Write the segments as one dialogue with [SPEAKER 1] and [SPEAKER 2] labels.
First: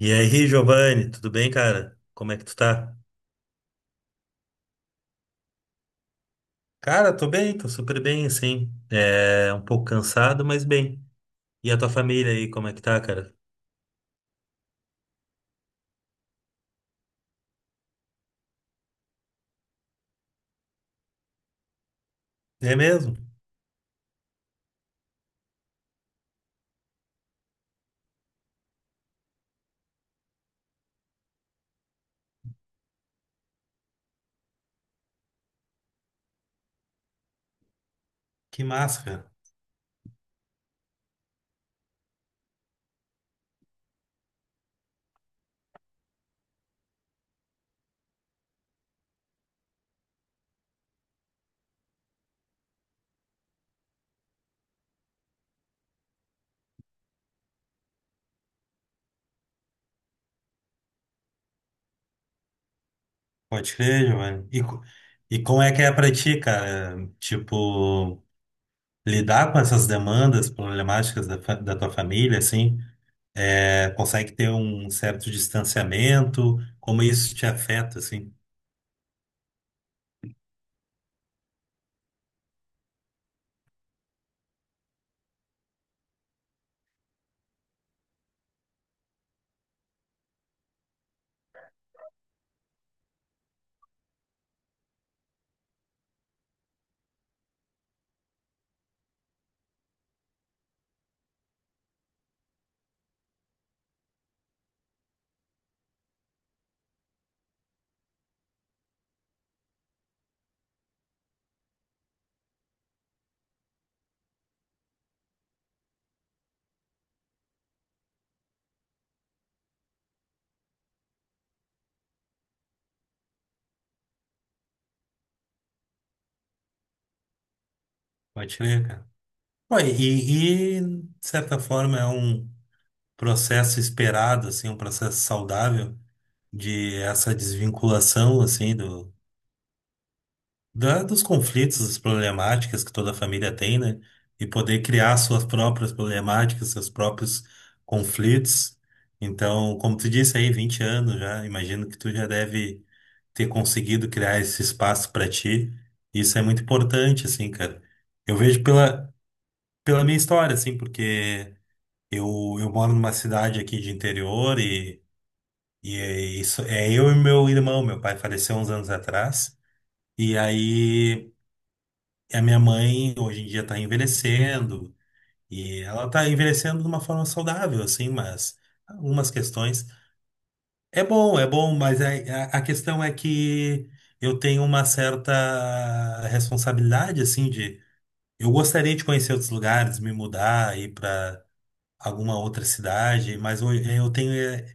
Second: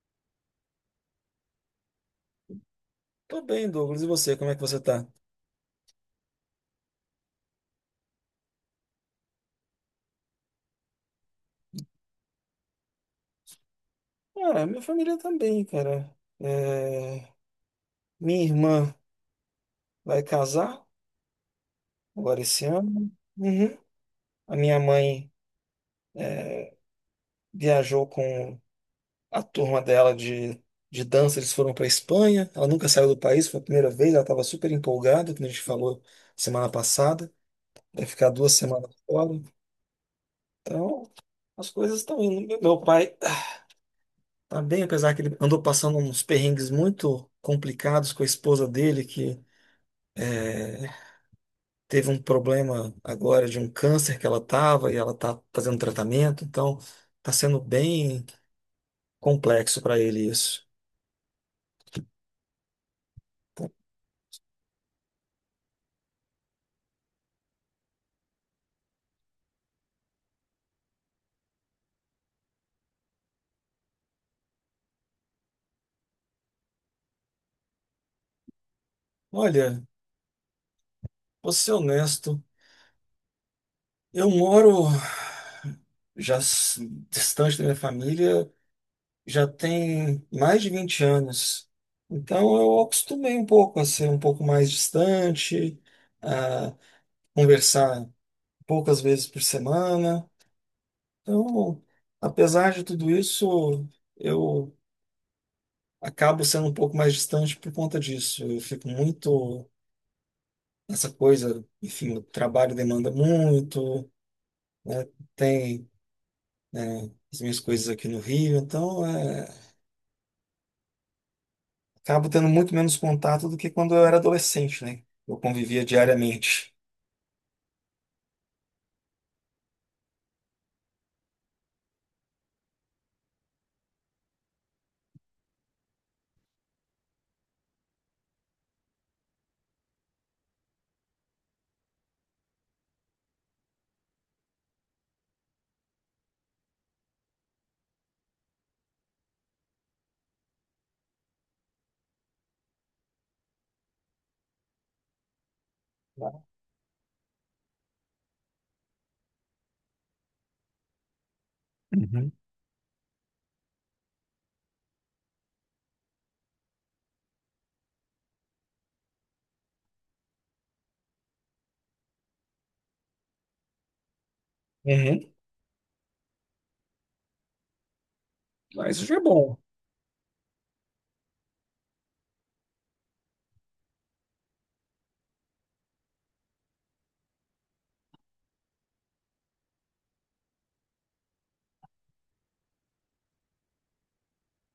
[SPEAKER 1] E aí, Giovanni, tudo bem, cara? Como é que tu tá?
[SPEAKER 2] Tô bem, Douglas. E você, como é que você tá?
[SPEAKER 1] Cara, tô bem, tô super bem, assim. É um pouco cansado, mas bem. E a tua família aí, como é que tá, cara?
[SPEAKER 2] Ah, minha família também, cara. É, minha irmã vai casar agora esse
[SPEAKER 1] É
[SPEAKER 2] ano.
[SPEAKER 1] mesmo?
[SPEAKER 2] Uhum. A minha mãe viajou com a turma dela de dança, eles foram para Espanha. Ela nunca saiu do país, foi a primeira vez, ela estava super empolgada, como a gente falou semana passada. Vai ficar duas
[SPEAKER 1] Que
[SPEAKER 2] semanas
[SPEAKER 1] massa, cara.
[SPEAKER 2] fora. Então, as coisas estão indo. Meu pai tá bem, apesar que ele andou passando uns perrengues muito complicados com a esposa dele, que teve um problema agora de um câncer que ela estava e ela está fazendo tratamento, então está sendo bem complexo para ele isso.
[SPEAKER 1] Pode crer, Giovanni. E como é que é pra ti, cara? Tipo, lidar com essas demandas problemáticas da tua família, assim, é, consegue ter um certo distanciamento? Como isso te afeta, assim?
[SPEAKER 2] Olha, vou ser honesto, eu moro já distante da minha família já tem mais de 20 anos, então eu acostumei um pouco a ser um pouco mais distante, a conversar poucas vezes por semana. Então, apesar de tudo isso, eu acabo sendo um pouco mais distante por conta disso. Eu fico muito nessa coisa, enfim, o trabalho demanda muito, né? Tem, né, as minhas coisas aqui no Rio, então é, acabo tendo muito menos contato do que quando eu era adolescente, né? Eu convivia diariamente.
[SPEAKER 1] Pode crer, cara. Pô, de certa forma, é um processo esperado, assim, um processo saudável de essa desvinculação, assim, da, dos conflitos, das problemáticas que toda família tem, né? E poder criar suas próprias problemáticas, seus próprios conflitos. Então, como tu disse aí, 20 anos já, imagino que tu já deve ter conseguido criar esse espaço para ti. Isso é muito importante, assim, cara. Eu vejo pela minha história, assim, porque
[SPEAKER 2] Uhum.
[SPEAKER 1] eu moro numa cidade aqui de interior e é isso, é eu e meu irmão, meu pai faleceu uns anos atrás, e aí a minha mãe hoje em dia está envelhecendo,
[SPEAKER 2] Uhum.
[SPEAKER 1] e ela está envelhecendo de uma forma saudável, assim, mas
[SPEAKER 2] Mas isso já é
[SPEAKER 1] algumas
[SPEAKER 2] bom.
[SPEAKER 1] questões. É bom, mas a questão é que eu tenho uma certa responsabilidade, assim, de eu gostaria de conhecer outros lugares, me mudar, ir para alguma outra cidade, mas eu tenho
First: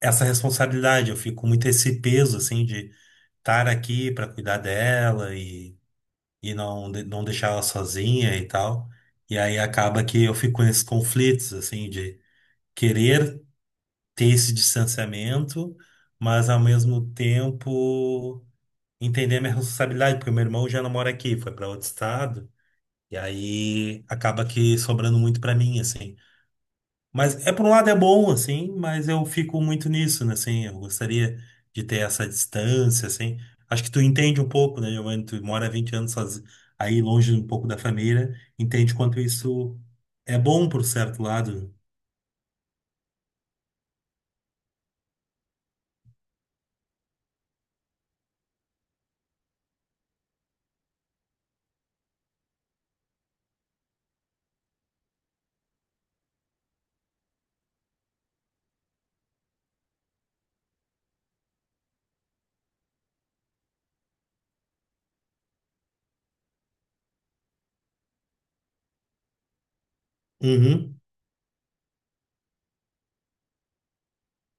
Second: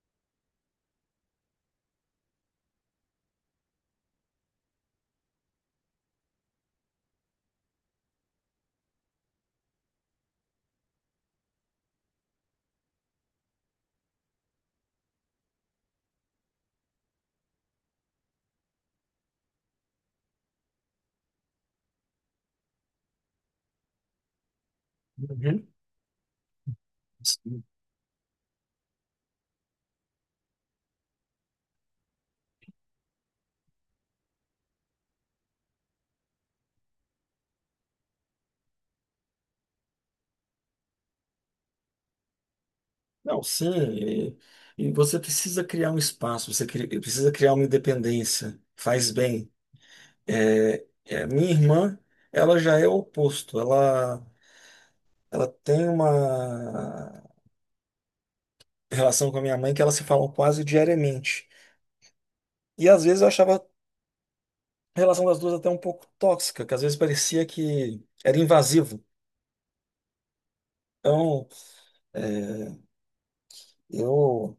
[SPEAKER 1] essa responsabilidade, eu fico com muito esse peso, assim, de estar aqui para cuidar dela e não deixar ela sozinha e tal. E aí acaba que eu fico nesses conflitos, assim, de querer ter esse distanciamento, mas ao mesmo tempo entender a minha responsabilidade, porque meu irmão já não mora aqui, foi para outro estado, e aí acaba que sobrando muito para
[SPEAKER 2] Uhum.
[SPEAKER 1] mim, assim. Mas é
[SPEAKER 2] Sim.
[SPEAKER 1] por um lado é bom, assim, mas eu fico muito nisso, né? Assim, eu gostaria de ter essa distância, assim. Acho que tu entende um pouco, né, Giovanni? Tu mora 20 anos soz- Aí longe um pouco da família, entende quanto isso é bom por certo lado.
[SPEAKER 2] Não, sim, e você precisa criar um espaço, você precisa criar uma independência, faz bem. É, minha irmã, ela já é o oposto. Ela tem uma relação com a minha mãe que elas se falam quase diariamente. E às vezes eu achava a relação das duas até um pouco tóxica, que às vezes parecia que era invasivo.
[SPEAKER 1] Uhum.
[SPEAKER 2] Então, é, eu,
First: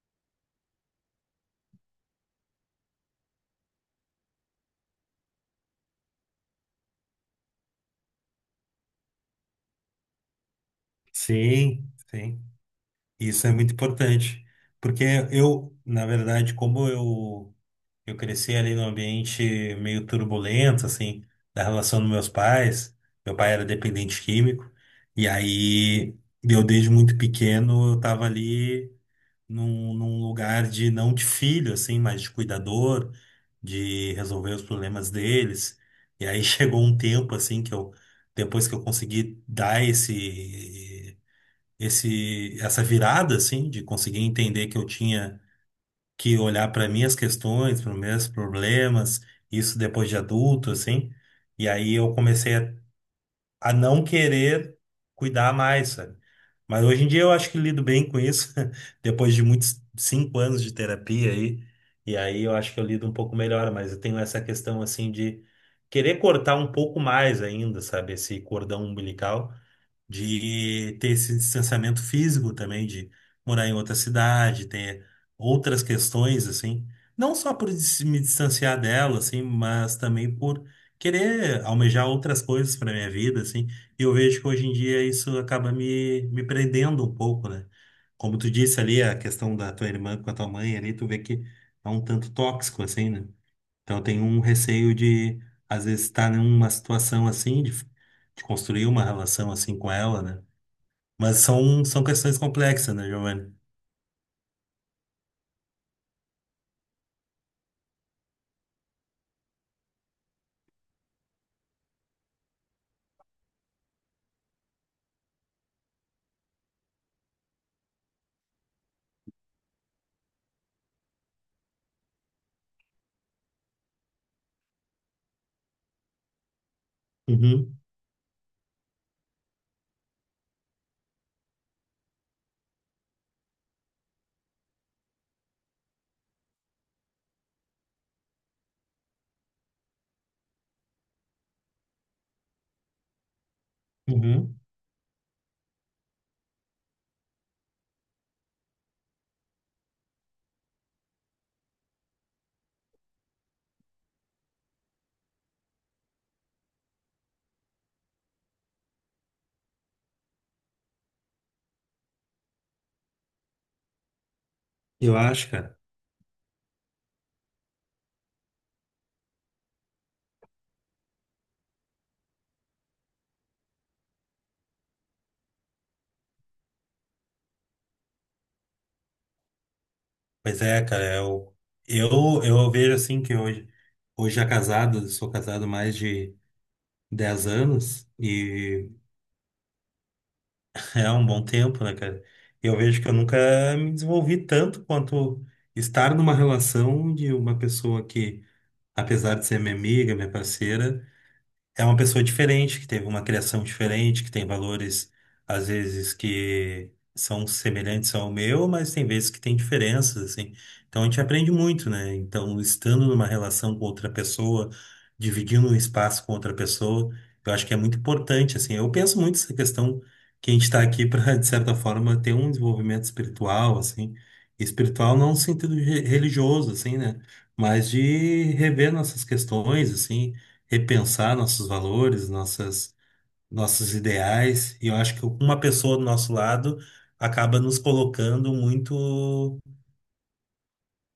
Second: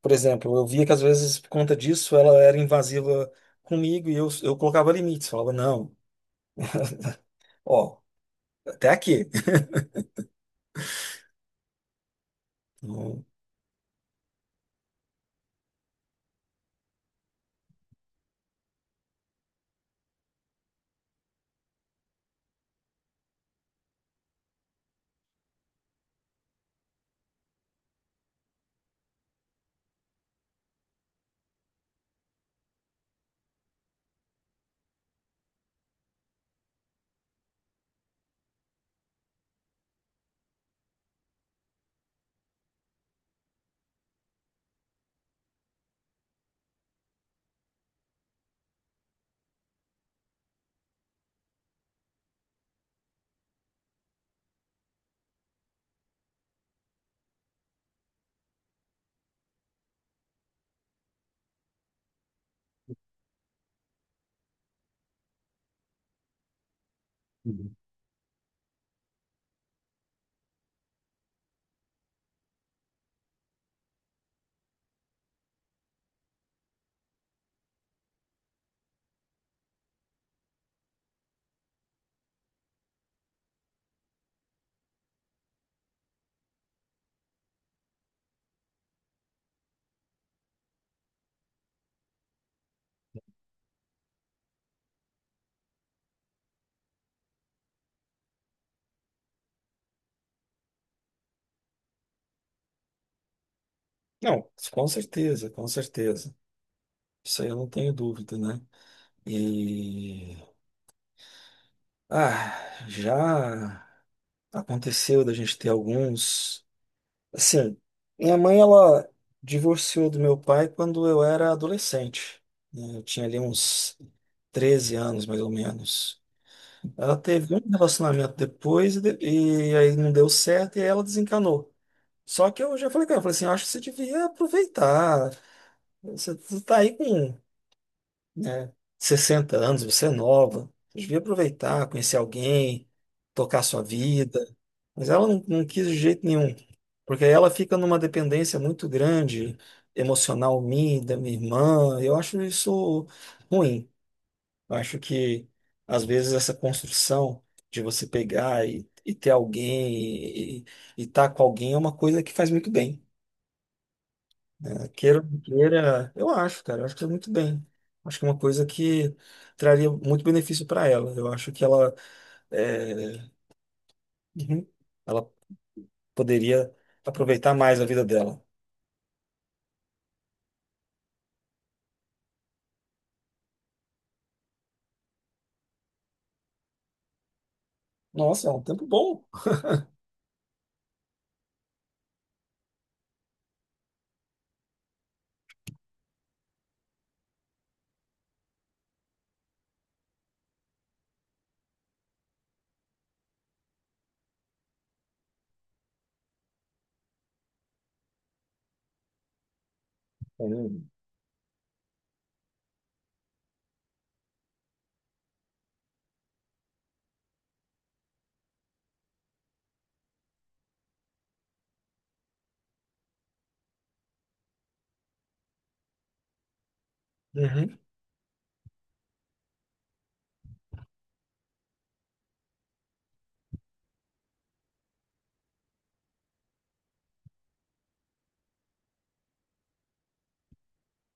[SPEAKER 2] por exemplo, eu via que às vezes por conta disso ela era invasiva comigo e eu colocava limites. Falava, não, ó, até aqui.
[SPEAKER 1] Sim, sim.
[SPEAKER 2] Não,
[SPEAKER 1] Isso é muito importante. Porque eu, na verdade, como eu cresci ali num ambiente meio turbulento, assim, da relação dos meus pais. Meu pai era dependente químico, e aí eu, desde muito pequeno, eu tava ali num lugar de, não de filho, assim, mas de cuidador, de resolver os problemas deles. E aí chegou um tempo, assim, depois que eu consegui dar essa virada, assim, de conseguir entender que eu tinha que olhar para minhas questões, para meus problemas, isso depois de adulto, assim. E aí eu comecei a não querer cuidar mais, sabe? Mas hoje em dia eu acho que lido bem com isso, depois de muitos 5 anos de terapia aí. E aí eu acho que eu lido um pouco melhor, mas eu tenho essa questão assim de querer cortar um pouco mais
[SPEAKER 2] Uhum.
[SPEAKER 1] ainda, sabe? Esse cordão umbilical de ter esse distanciamento físico também, de morar em outra cidade, ter outras questões, assim. Não só por me distanciar dela, assim, mas também por querer almejar outras coisas para minha vida, assim. E eu vejo que hoje em dia isso acaba me prendendo um pouco, né? Como tu disse ali, a questão da tua irmã com a tua mãe ali, tu vê que é um tanto tóxico, assim, né? Então eu tenho um receio de, às vezes, estar numa situação assim, de construir uma relação assim com ela, né? Mas são questões complexas, né, Giovanni?
[SPEAKER 2] Não, com certeza, com certeza. Isso aí eu não tenho dúvida, né? E ah, já aconteceu da gente ter alguns. Assim, minha mãe ela divorciou do meu pai quando eu era adolescente, né? Eu tinha ali uns 13 anos, mais ou menos. Ela teve um
[SPEAKER 1] Uhum,
[SPEAKER 2] relacionamento depois e aí não deu certo e ela desencanou. Só que eu já falei com ela, falei assim, acho que você devia aproveitar. Você tá aí com, né, 60 anos, você é nova, você devia aproveitar, conhecer alguém, tocar sua vida.
[SPEAKER 1] uhum.
[SPEAKER 2] Mas ela não, não quis de jeito nenhum, porque aí ela fica numa dependência muito grande, emocional minha, e da minha irmã. Eu acho isso ruim. Eu acho que, às vezes, essa construção de você pegar e, ter alguém e estar com alguém é uma coisa que faz muito bem.
[SPEAKER 1] Eu
[SPEAKER 2] Queira ou não
[SPEAKER 1] acho, cara.
[SPEAKER 2] queira, eu acho, cara, eu acho que é muito bem. Acho que é uma coisa que traria muito benefício para ela. Eu acho que ela, é, uhum, ela poderia aproveitar mais a vida dela.
[SPEAKER 1] Pois é, cara, eu, eu vejo assim que hoje já casado, eu sou casado há mais de 10 anos
[SPEAKER 2] Nossa, é um tempo
[SPEAKER 1] e
[SPEAKER 2] bom.
[SPEAKER 1] é um bom tempo, né, cara? Eu vejo que eu nunca me desenvolvi tanto quanto estar numa relação de uma pessoa que, apesar de ser minha amiga, minha parceira, é uma pessoa diferente, que teve uma criação diferente, que tem valores, às vezes, que são semelhantes ao meu, mas tem vezes que tem diferenças, assim.
[SPEAKER 2] Uhum.
[SPEAKER 1] Então a gente aprende muito, né? Então, estando numa relação com outra pessoa, dividindo um espaço com outra pessoa, eu acho que é muito importante, assim. Eu penso muito nessa questão que a gente está aqui para, de certa forma, ter um desenvolvimento espiritual, assim. Espiritual não no sentido religioso, assim, né?
[SPEAKER 2] Uhum.
[SPEAKER 1] Mas de rever nossas questões, assim repensar nossos valores, nossos ideais. E eu acho que uma pessoa do nosso lado acaba nos colocando muito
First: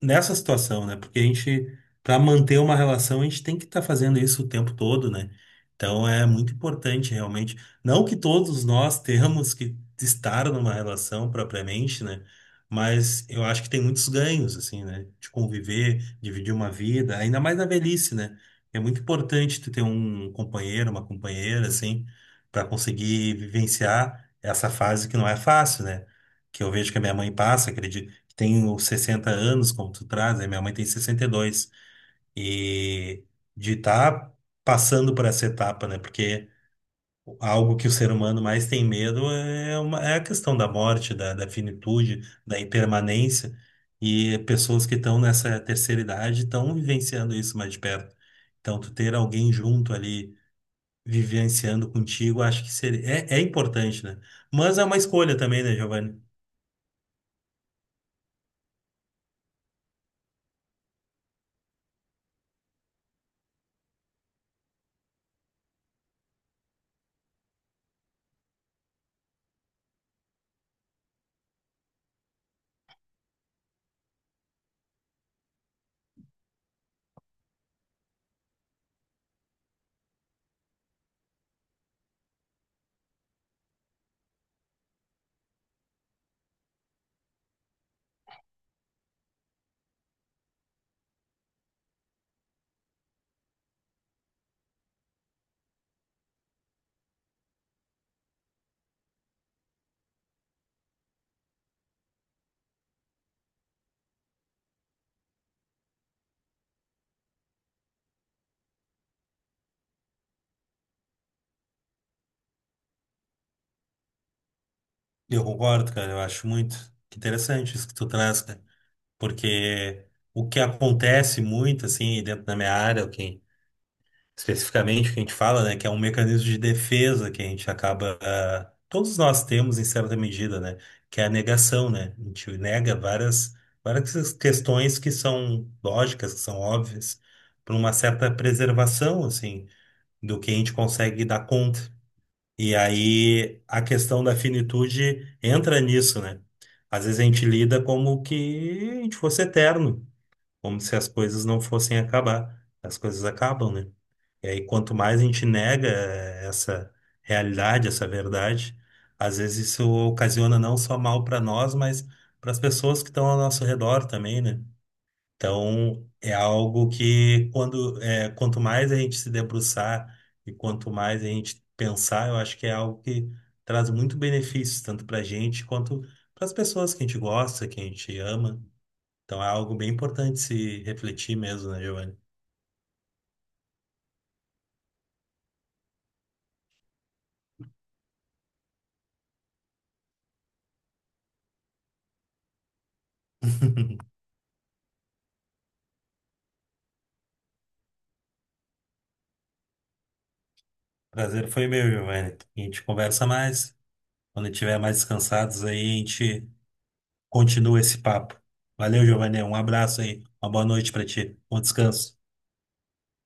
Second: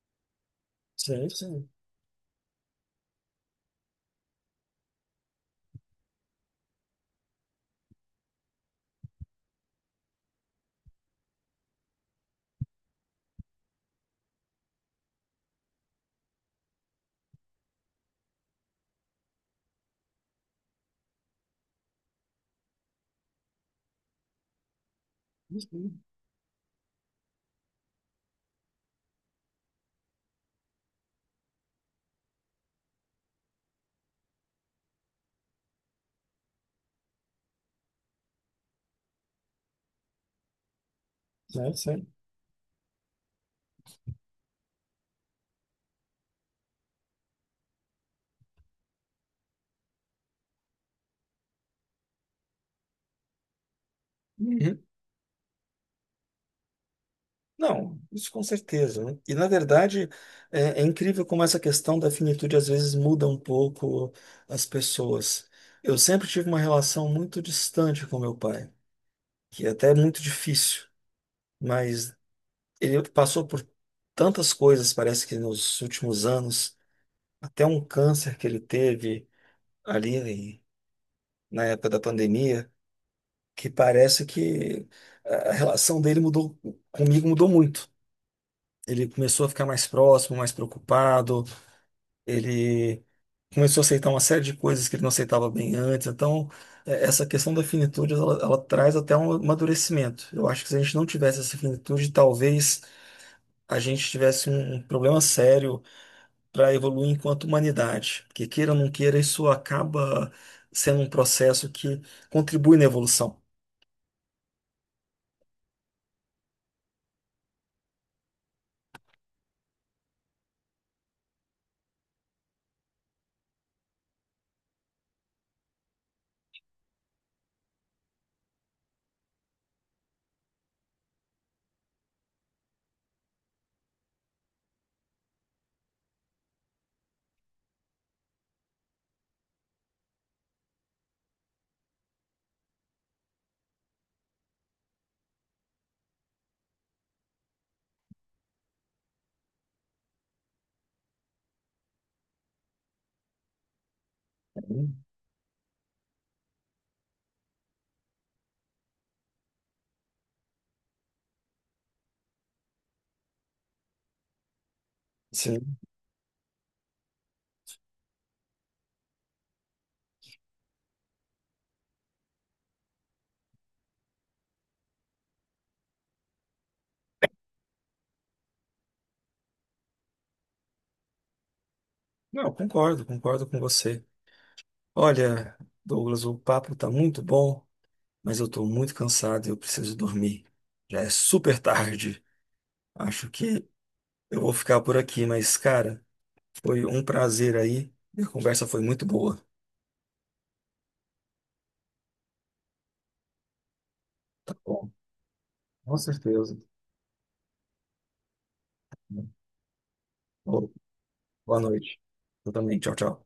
[SPEAKER 1] nessa situação, né? Porque a
[SPEAKER 2] Sim, sim.
[SPEAKER 1] gente, para manter uma relação, a gente tem que estar fazendo isso o tempo todo, né? Então é muito importante realmente. Não que todos nós temos que estar numa relação propriamente, né? Mas eu acho que tem muitos ganhos, assim, né? De conviver, dividir uma vida, ainda mais na velhice, né? É muito importante tu ter um companheiro, uma companheira, assim, para conseguir vivenciar essa fase que não é fácil,
[SPEAKER 2] Sim,
[SPEAKER 1] né? Que eu vejo que a minha mãe passa, acredito tenho 60 anos, como tu traz, né? Minha mãe tem 62. E dois. E de estar passando por essa etapa, né? Porque algo que o ser humano mais tem medo é, uma, é a questão da morte, da
[SPEAKER 2] sim. Sim.
[SPEAKER 1] finitude, da impermanência. E pessoas que estão nessa terceira idade estão vivenciando isso mais de perto. Então, tu ter alguém junto ali, vivenciando contigo, acho que é importante, né? Mas
[SPEAKER 2] Uhum.
[SPEAKER 1] é uma escolha também, né, Giovanni?
[SPEAKER 2] Não, isso com certeza, né? E na verdade, é incrível como essa questão da finitude às vezes muda um pouco as pessoas. Eu sempre tive uma relação muito distante com meu pai, que até é muito difícil, mas ele passou por tantas coisas, parece que nos últimos anos, até um câncer que ele teve ali na época da pandemia, que parece que a relação dele mudou, comigo mudou muito. Ele começou a ficar mais próximo, mais preocupado, ele começou a aceitar uma série de coisas que ele não aceitava bem antes, então essa questão da finitude, ela traz até um amadurecimento. Eu acho que se a gente não tivesse essa finitude, talvez a gente tivesse um problema sério para evoluir enquanto humanidade. Porque queira ou não queira, isso acaba sendo um processo que contribui na evolução.
[SPEAKER 1] Eu concordo, cara. Eu acho muito interessante isso que tu traz, cara. Porque o que acontece muito, assim, dentro da minha área, o que, especificamente o que a gente fala, né, que é um mecanismo de defesa que a gente acaba. Ah, todos nós temos, em certa medida, né, que é a negação, né? A gente nega várias questões que são lógicas, que são óbvias, por uma certa preservação, assim, do que a gente consegue dar conta. E aí a questão da finitude entra nisso, né? Às vezes a gente lida como que a gente fosse eterno, como se as coisas não fossem acabar. As coisas acabam, né? E aí quanto mais a gente nega essa realidade, essa verdade, às vezes isso ocasiona não só mal para nós, mas para as pessoas que estão ao nosso redor também, né?
[SPEAKER 2] Sim.
[SPEAKER 1] Então, é algo que quanto mais a gente se debruçar e quanto mais a gente pensar, eu acho que é algo que traz muito benefícios, tanto para a gente quanto para as pessoas que a gente gosta, que a gente ama. Então, é algo bem importante se refletir mesmo, né, Giovanni?
[SPEAKER 2] Não, concordo, concordo com você. Olha, Douglas, o papo está muito bom, mas eu estou muito cansado e eu preciso dormir. Já é super tarde. Acho que eu vou ficar por aqui, mas, cara, foi um prazer aí. A conversa foi muito boa.
[SPEAKER 1] Prazer foi meu, Giovanni. A gente conversa mais. Quando
[SPEAKER 2] Tá
[SPEAKER 1] estiver
[SPEAKER 2] bom,
[SPEAKER 1] mais descansados aí,
[SPEAKER 2] com
[SPEAKER 1] a gente
[SPEAKER 2] certeza.
[SPEAKER 1] continua esse papo. Valeu, Giovanni. Um abraço aí. Uma boa
[SPEAKER 2] Boa
[SPEAKER 1] noite para ti.
[SPEAKER 2] boa
[SPEAKER 1] Bom
[SPEAKER 2] noite.
[SPEAKER 1] descanso.
[SPEAKER 2] Eu também. Tchau, tchau.